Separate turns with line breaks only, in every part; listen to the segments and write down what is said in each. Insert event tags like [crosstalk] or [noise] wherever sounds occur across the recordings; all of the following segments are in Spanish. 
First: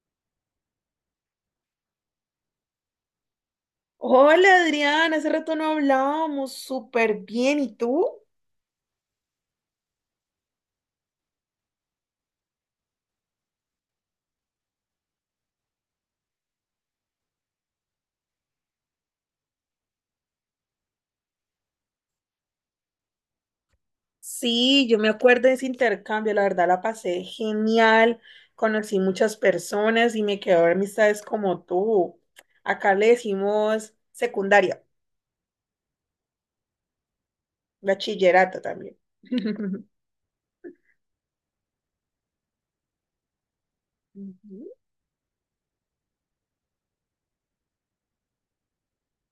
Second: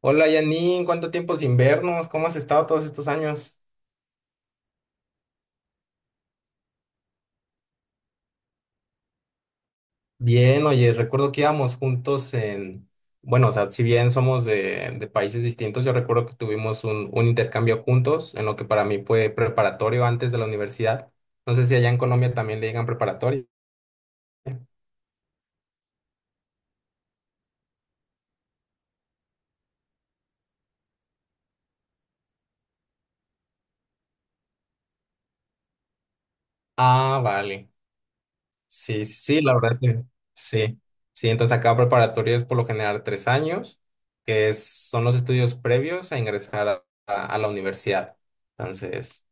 Hola Janine, ¿cuánto tiempo sin vernos? ¿Cómo has estado todos estos años?
Hola Adriana, hace rato no hablábamos súper bien. ¿Y tú?
Bien, oye, recuerdo que íbamos juntos en, bueno, o sea, si bien somos de, países distintos, yo recuerdo que tuvimos un intercambio juntos en lo que para mí fue preparatorio antes de la universidad. No sé si allá en Colombia también le digan preparatorio.
Sí, yo me acuerdo de ese intercambio, la verdad la pasé genial, conocí muchas personas y me quedó amistades como tú. Acá le decimos secundaria,
Ah, vale.
bachillerato también.
Sí, sí, sí, la verdad es
[laughs]
que sí. Sí, entonces acá preparatorio es por lo general 3 años,
Ujú.
son los estudios previos a ingresar a la universidad. Entonces...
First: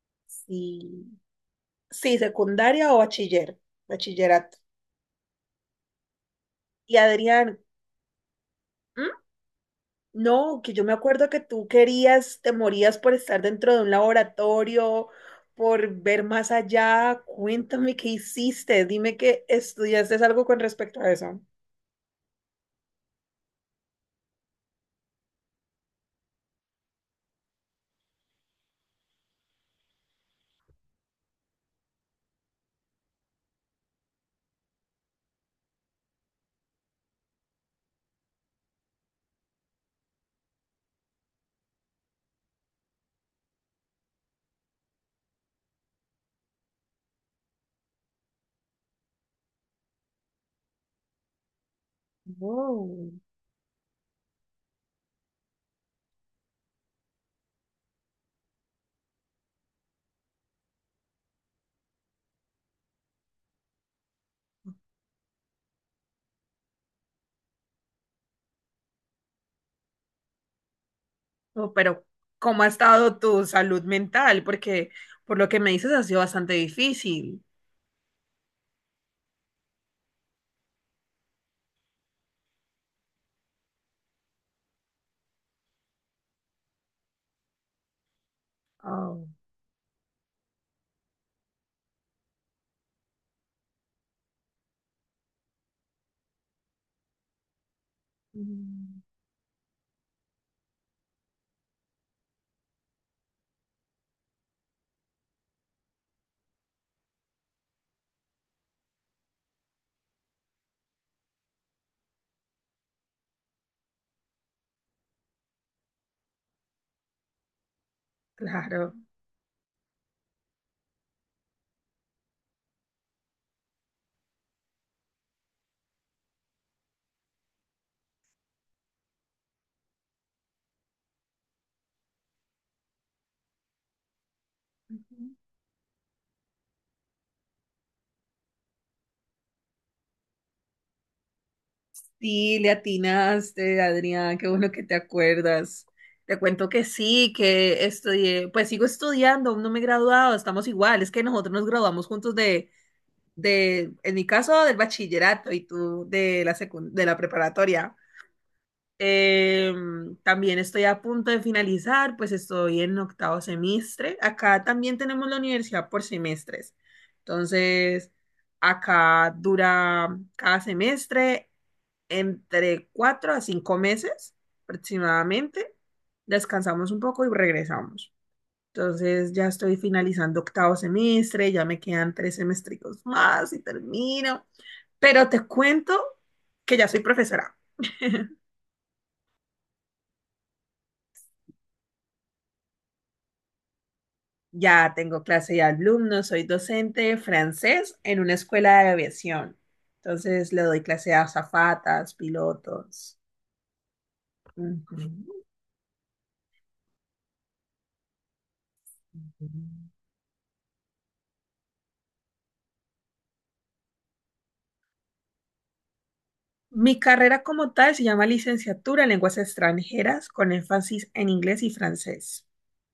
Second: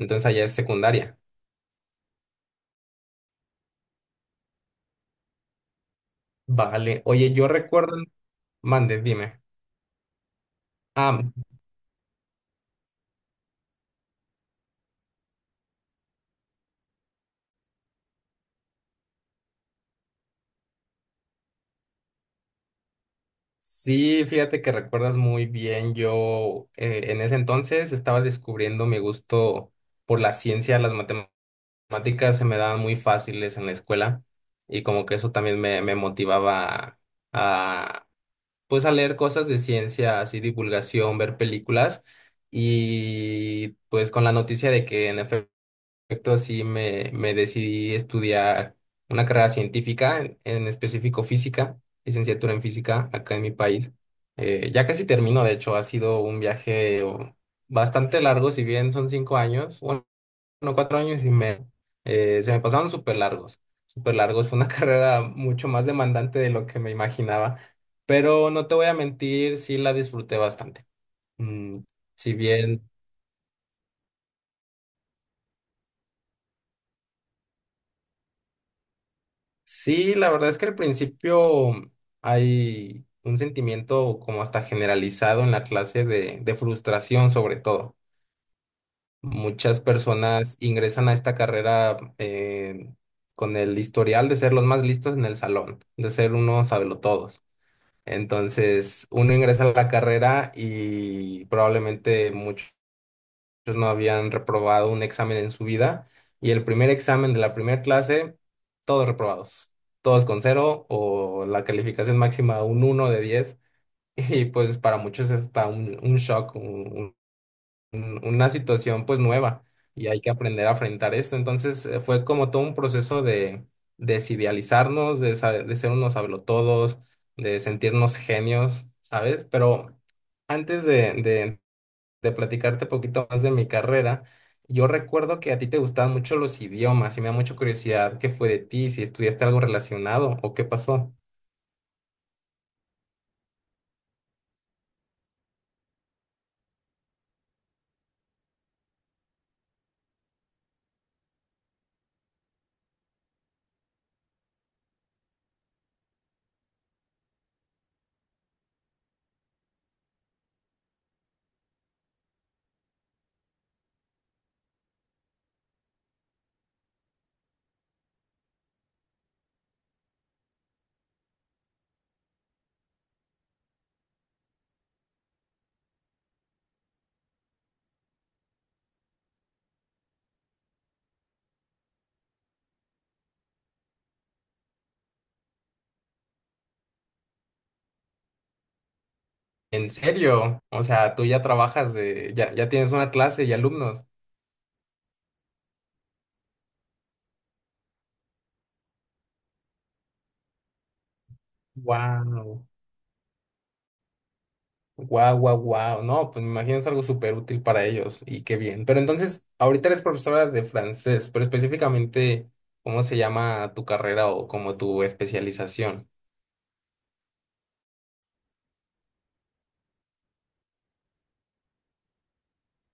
Entonces allá es
Sí,
secundaria.
sí, secundaria o bachiller, bachillerato. Y
Vale. Oye, yo
Adrián.
recuerdo. Mande,
¿Mm?
dime.
No, que yo me
Ah,
acuerdo que tú querías, te morías por estar dentro de un laboratorio, por ver más allá. Cuéntame qué hiciste, dime que estudiaste algo con respecto a eso.
sí, fíjate que recuerdas muy bien. Yo en ese entonces estaba descubriendo mi gusto por la ciencia, las matemáticas se me daban muy fáciles en la escuela y como que eso también me motivaba a, pues a leer cosas de ciencia, así divulgación, ver películas y pues con la noticia de que en efecto, sí me decidí estudiar una carrera científica, en específico física, licenciatura en física
Wow.
acá en mi país. Ya casi termino, de hecho, ha sido un viaje bastante largo, si bien son 5 años, bueno, 4 años y medio, se me pasaron súper largos, súper largos. Fue una [laughs] carrera mucho más demandante de lo que me imaginaba, pero no te voy a mentir, sí la disfruté bastante.
Oh,
Mm,
pero,
si
¿cómo ha
bien
estado tu salud mental? Porque por lo que me dices ha sido bastante difícil.
Sí, la verdad es que al principio hay un sentimiento como hasta generalizado en la clase de, frustración sobre todo.
Oh.
Muchas personas ingresan a esta carrera con el historial de ser los más listos en el salón, de ser unos sabelotodos.
Mm.
Entonces, uno ingresa a la carrera y probablemente muchos ellos no habían reprobado un examen en su vida y el primer examen de la primera clase, todos reprobados, todos con cero o la calificación máxima un 1 de 10 [laughs] y pues para muchos está un shock, una
Claro.
situación pues nueva y hay que aprender a enfrentar esto. Entonces fue como todo un proceso de desidealizarnos, de ser unos hablotodos, de sentirnos genios, ¿sabes? Pero antes de platicarte un poquito más de mi carrera. Yo recuerdo que a ti te gustaban mucho los idiomas y me da mucha curiosidad qué fue de ti, si estudiaste algo relacionado o qué pasó.
Sí, le atinaste, Adrián, qué bueno que te acuerdas. Te cuento que sí, que estudié, pues sigo estudiando, aún no me he graduado, estamos igual, es que nosotros nos graduamos juntos de, en mi caso, del bachillerato y tú de la de la preparatoria. También estoy a punto de finalizar, pues estoy en octavo semestre. Acá también tenemos la universidad por semestres. Entonces, acá dura cada semestre entre 4 a 5 meses aproximadamente, descansamos un poco y regresamos. Entonces ya estoy finalizando octavo semestre, ya me quedan 3 semestricos más y termino. Pero te cuento que ya soy profesora. [laughs]
¿En serio? O sea, tú ya trabajas, ya tienes una clase y alumnos.
Ya tengo clase de alumnos, soy docente de francés en una escuela de aviación. Entonces le doy clase a azafatas,
Wow,
pilotos. Ujú.
wow, wow, wow. No, pues me imagino es algo súper útil para ellos y qué bien. Pero entonces, ahorita eres profesora de francés, pero específicamente, ¿cómo se llama tu carrera o como tu especialización?
Mi carrera como tal se llama Licenciatura en Lenguas Extranjeras con énfasis en inglés y francés.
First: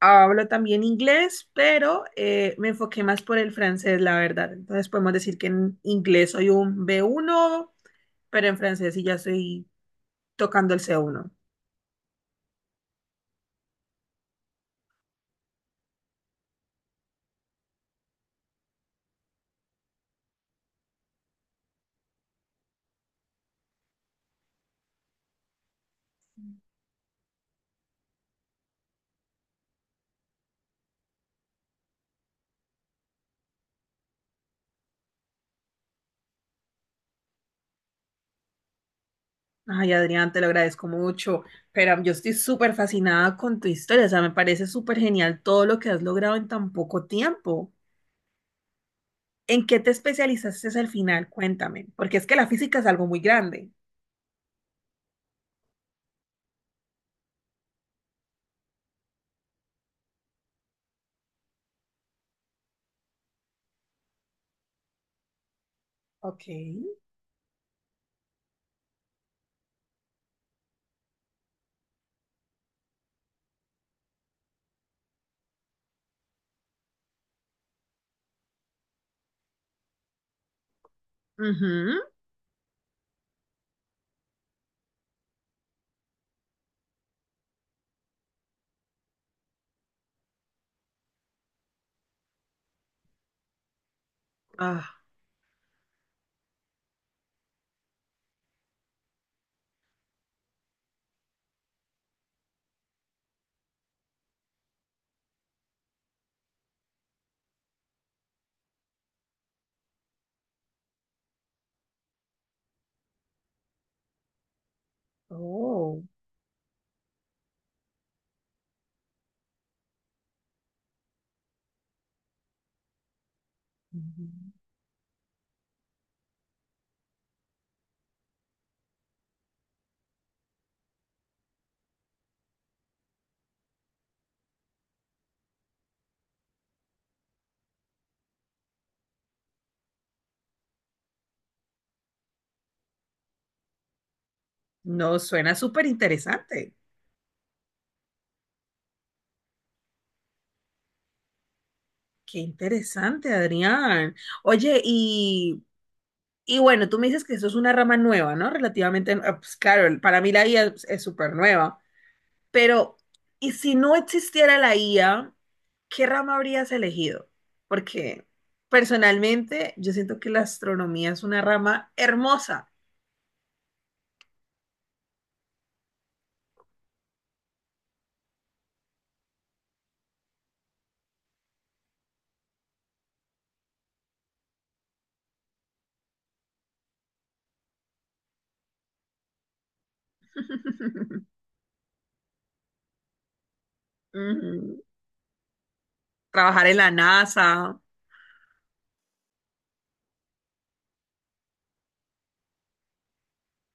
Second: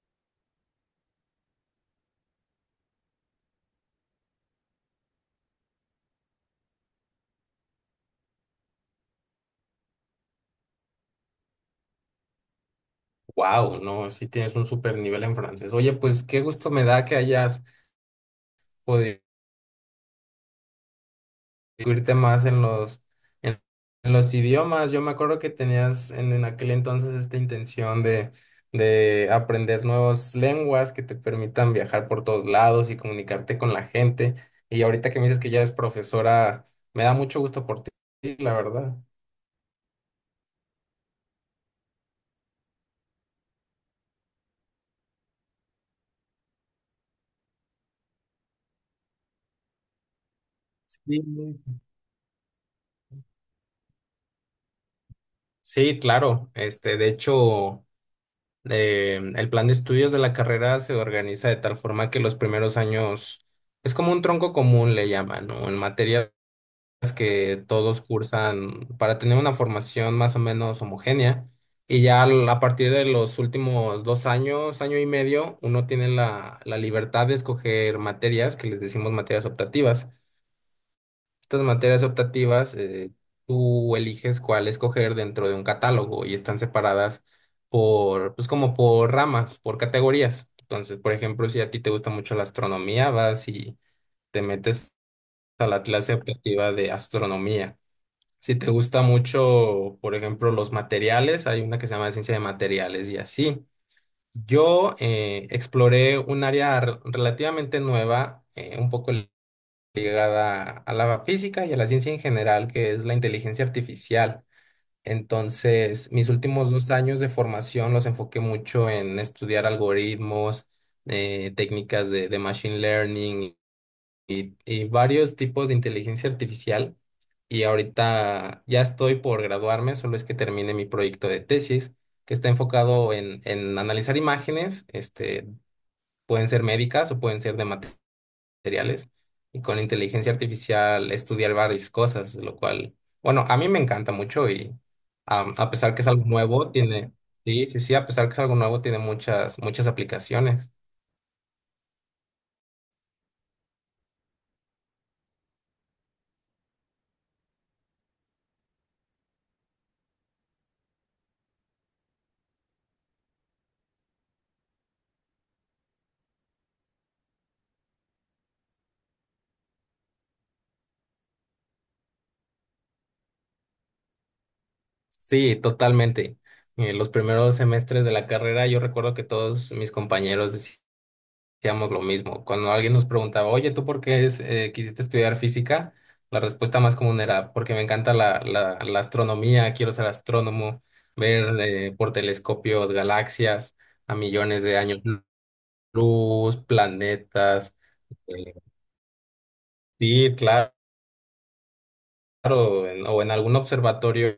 Hablo también inglés, pero me enfoqué más por el francés, la verdad. Entonces podemos decir que en inglés soy un B1, pero en francés sí ya estoy tocando el C1.
Wow, no, sí tienes un super nivel en francés. Oye, pues qué gusto me da que hayas podido irte más en en, los idiomas. Yo me acuerdo que tenías en aquel entonces esta intención de aprender nuevas lenguas que te permitan viajar por todos lados y comunicarte con la gente. Y ahorita que me dices que ya eres profesora, me da mucho gusto por ti, la verdad.
Ay, Adrián, te lo agradezco mucho, pero yo estoy súper fascinada con tu historia. O sea, me parece súper genial todo lo que has logrado en tan poco tiempo. ¿En qué te especializaste al
Sí.
final? Cuéntame, porque es que la física es algo muy grande.
Sí, claro. Este, de hecho. El plan de estudios de la carrera se organiza de tal forma que los primeros años es como un tronco común, le llaman, ¿no? En materias
Ok.
que todos cursan para tener una formación más o menos homogénea. Y ya a partir de los últimos 2 años, año y medio, uno tiene la libertad de escoger materias que les decimos materias optativas. Estas
Ujú.
materias optativas, tú eliges cuál escoger dentro de un catálogo y están separadas pues como por ramas, por categorías. Entonces, por ejemplo, si a ti te gusta mucho la astronomía, vas y te metes
Ah.
a la clase optativa de astronomía. Si te gusta mucho, por ejemplo, los materiales, hay una que se llama ciencia de materiales y así. Yo exploré un área relativamente nueva, un poco ligada a la física y a la ciencia en general, que es la inteligencia artificial.
Oh.
Entonces, mis últimos 2 años de formación los enfoqué mucho en estudiar algoritmos, técnicas de machine learning
Ujú.
y varios tipos de inteligencia artificial. Y ahorita ya estoy por graduarme, solo es que termine mi proyecto de tesis, que está enfocado en analizar imágenes, pueden ser médicas o pueden ser de materiales y con inteligencia artificial estudiar varias cosas, lo cual, bueno, a mí me encanta mucho y
No, suena
a
súper
pesar que es algo nuevo,
interesante.
sí, sí, sí, a pesar que es algo nuevo, tiene muchas, muchas aplicaciones.
Qué interesante, Adrián. Oye, y bueno, tú me dices que eso es una rama nueva, ¿no? Relativamente, ah, pues claro, para mí la IA es súper nueva, pero ¿y si no existiera la IA, qué rama habrías elegido? Porque personalmente yo siento que la astronomía es una rama hermosa.
Sí, totalmente. En los primeros semestres de la carrera yo recuerdo que todos mis compañeros hacíamos lo mismo. Cuando alguien nos preguntaba, oye, ¿tú por qué quisiste estudiar física? La respuesta más común era, porque me encanta la astronomía, quiero ser astrónomo,
[laughs]
ver por telescopios galaxias a millones de
Ujú.
años luz,
Trabajar en la
planetas.
NASA.
eh, sí, claro, o en algún observatorio,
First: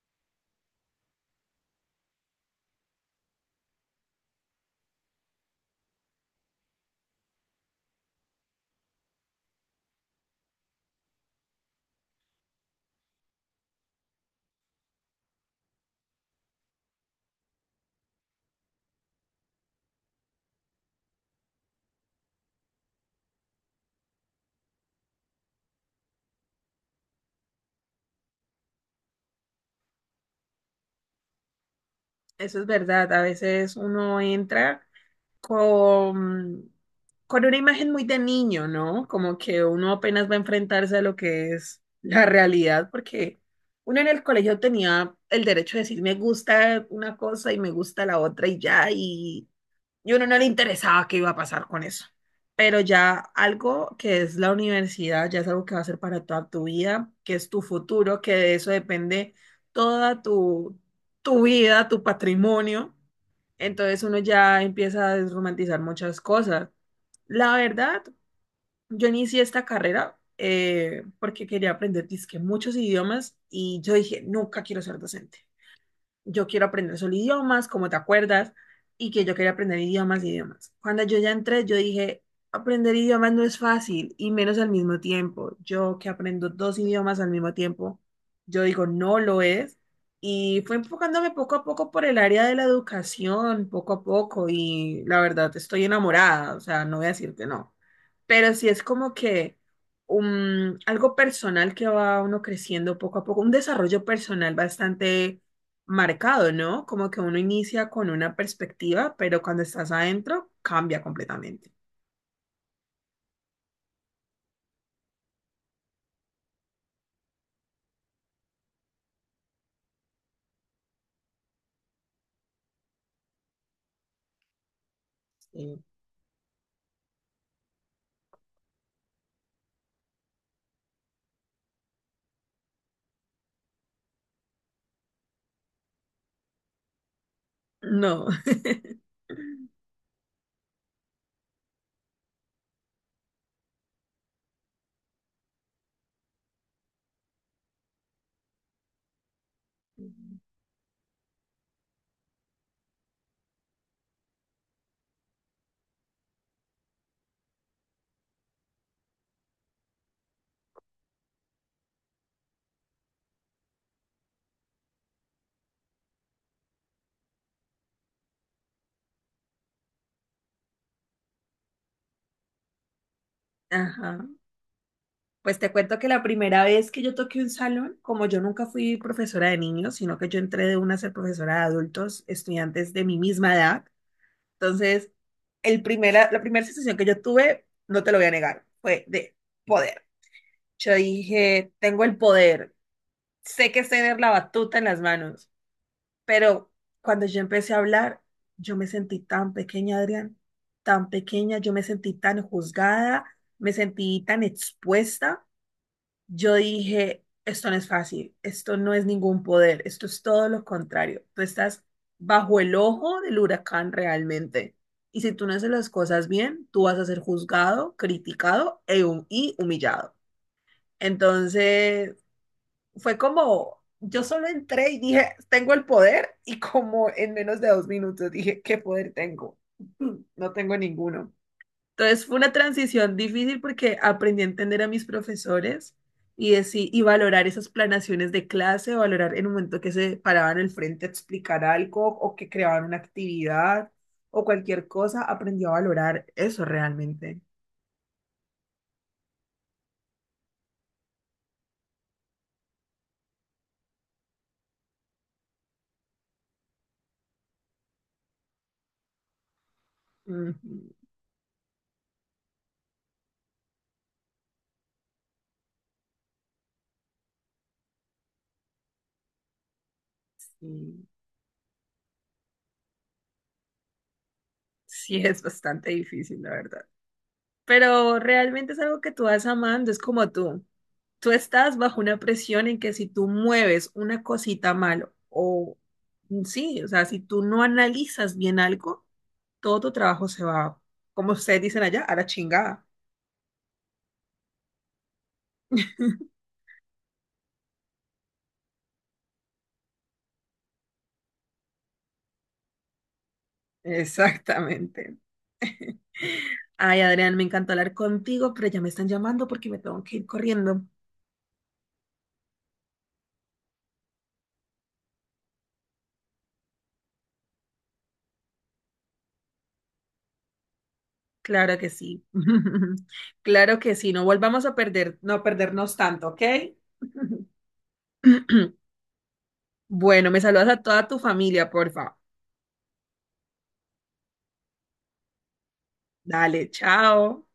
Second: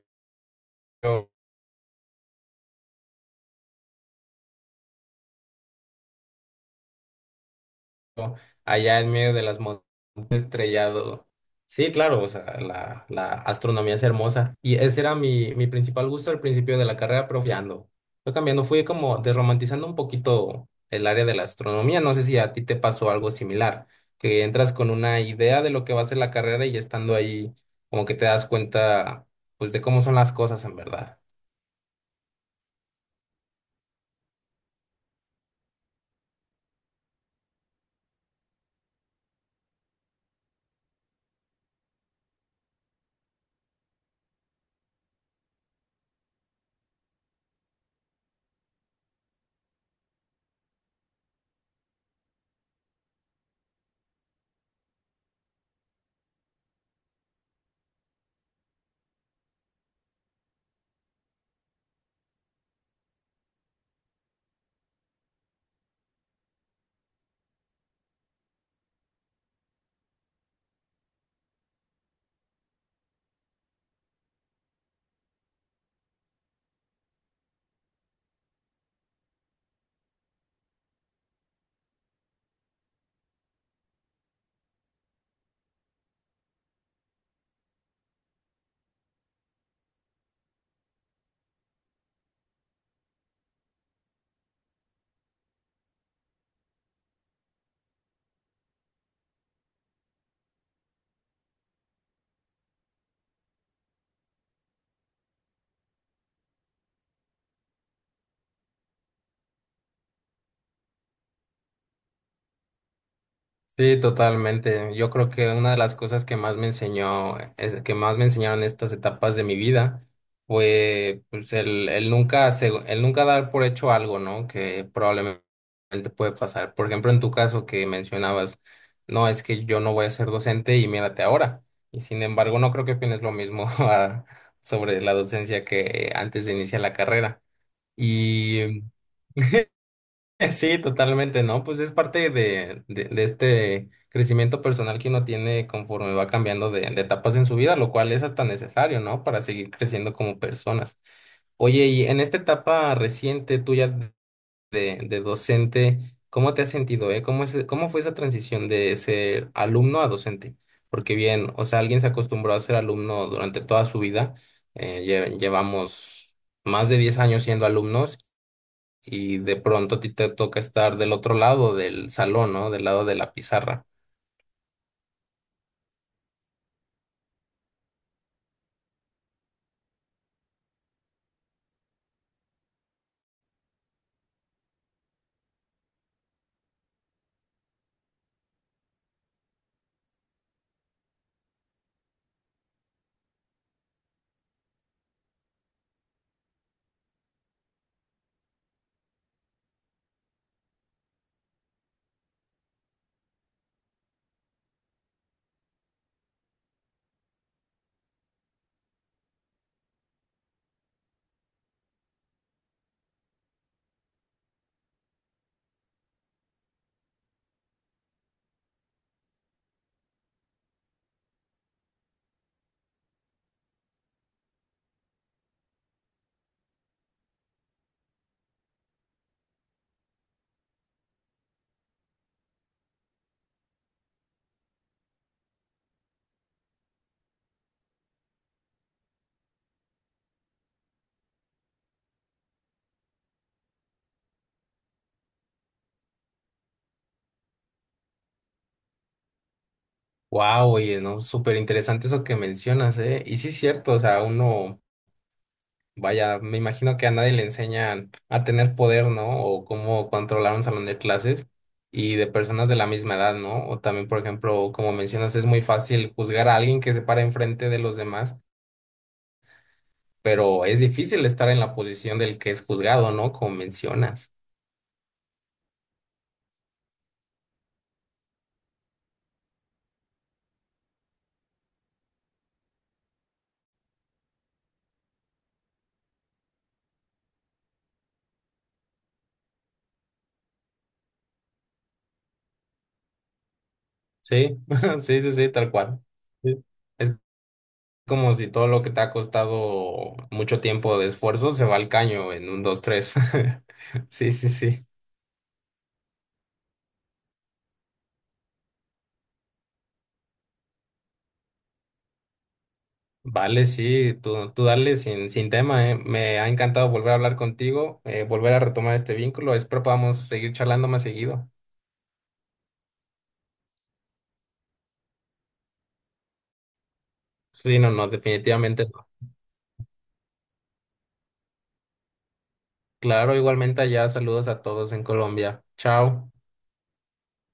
¿no? Allá en medio de las montañas estrellado. Sí, claro, o sea, la astronomía es hermosa. Y ese era mi principal gusto al principio de la carrera, pero fui cambiando. Fue cambiando, fui como desromantizando un poquito el área de la astronomía. No sé si a ti te pasó algo similar, que entras con una idea de lo que va a ser la carrera y estando ahí, como que te das cuenta, pues, de cómo son las cosas en verdad.
Eso es verdad, a veces uno entra con, con una imagen muy de niño, ¿no? Como que uno apenas va a enfrentarse a lo que es la realidad, porque uno en el colegio tenía el derecho de decir me gusta una cosa y me gusta la otra y ya, y uno no le interesaba qué iba a pasar con eso. Pero ya algo que es la universidad, ya es algo que va a ser para toda tu vida, que es tu futuro, que de eso depende toda tu vida, tu patrimonio. Entonces uno ya empieza a desromantizar muchas cosas. La verdad, yo inicié esta carrera porque quería aprender dizque muchos idiomas y yo dije, nunca quiero ser docente, yo quiero aprender solo idiomas, como te acuerdas, y que yo quería aprender idiomas, idiomas. Cuando yo ya entré, yo dije, aprender idiomas no es fácil, y menos al mismo tiempo. Yo que aprendo dos idiomas al mismo tiempo, yo digo, no lo es. Y fue enfocándome poco a poco por el área de la educación, poco a poco, y la verdad estoy enamorada, o sea, no voy a decirte no. Pero sí es como que algo personal que va uno creciendo poco a poco, un desarrollo personal bastante marcado, ¿no? Como que uno inicia con una perspectiva, pero cuando estás adentro cambia completamente.
Sí, totalmente. Yo creo que una de las cosas que más que más me enseñaron estas etapas de mi vida fue pues el nunca dar por hecho algo, ¿no? Que probablemente
Sí.
puede pasar. Por ejemplo, en tu caso que mencionabas, no, es que yo no voy a ser docente y mírate ahora. Y sin embargo, no creo que opines lo mismo [laughs] sobre la docencia que antes de iniciar la carrera.
No. [laughs]
[laughs] Sí, totalmente, ¿no? Pues es parte de este crecimiento personal que uno tiene conforme va cambiando de etapas en su vida, lo cual es hasta necesario, ¿no? Para seguir creciendo como personas. Oye, y en esta etapa reciente tuya de docente, ¿cómo te has sentido, eh? ¿Cómo cómo fue esa transición de ser alumno a docente? Porque bien, o sea, alguien se acostumbró a ser alumno durante toda su vida, llevamos más de 10 años siendo alumnos y de pronto a ti te toca estar del otro lado del salón, ¿no? Del lado de la pizarra.
Ajá. Pues te cuento que la primera vez que yo toqué un salón, como yo nunca fui profesora de niños, sino que yo entré de una a ser profesora de adultos, estudiantes de mi misma edad. Entonces, la primera sensación que yo tuve, no te lo voy a negar, fue de poder. Yo dije, tengo el poder, sé que es tener la batuta en las manos. Pero cuando yo empecé a hablar, yo me sentí tan pequeña, Adrián, tan pequeña, yo me sentí tan juzgada, me sentí tan expuesta. Yo dije, esto no es fácil, esto no es ningún poder, esto es todo lo contrario. Tú estás bajo el ojo del huracán realmente. Y si tú no haces las cosas bien, tú vas a ser juzgado, criticado y humillado. Entonces, fue como, yo solo entré y dije, tengo el poder y como en menos de 2 minutos dije, ¿qué poder tengo? [laughs] No tengo ninguno. Entonces fue una transición difícil porque aprendí a entender a mis profesores y valorar esas planaciones de clase, valorar en un momento que se paraban al frente a explicar algo o que creaban una actividad o cualquier cosa, aprendí a valorar eso realmente.
Wow, oye, ¿no? Súper interesante eso que mencionas, ¿eh? Y sí es cierto, o sea, uno, vaya, me imagino que a nadie le enseñan a tener poder, ¿no? O cómo controlar un salón
Ujú.
de clases y de personas de la misma edad, ¿no? O también, por ejemplo, como mencionas, es muy fácil juzgar a alguien que se para enfrente de los demás, pero es
Sí,
difícil estar en la posición del que es juzgado, ¿no? Como mencionas.
sí es bastante difícil, la verdad. Pero realmente es algo que tú vas amando, es como tú. Tú estás bajo una presión en que si tú mueves una cosita mal o sí, o sea, si tú no analizas bien algo, todo tu trabajo se va, como ustedes dicen allá, a la chingada.
Sí, [laughs] sí, sí, sí, tal cual.
[laughs]
Sí. Es como si todo lo que te ha costado mucho tiempo de esfuerzo se va al caño en un, dos, tres. [laughs] Sí, sí, sí.
Exactamente. Ay, Adrián, me encantó hablar contigo, pero ya me están llamando porque me tengo que ir corriendo.
Vale, sí, tú dale sin tema, ¿eh? Me ha encantado volver a hablar contigo, volver a retomar este vínculo. Espero podamos seguir charlando más seguido.
Claro que sí. [laughs] Claro que sí, no volvamos a perder, no perdernos tanto, ¿ok?
Sí, no, no,
[laughs] [clears throat]
definitivamente no.
Bueno, me saludas a toda tu familia, por favor.
Claro, igualmente allá, saludos a todos en Colombia. Chao.
Dale, chao.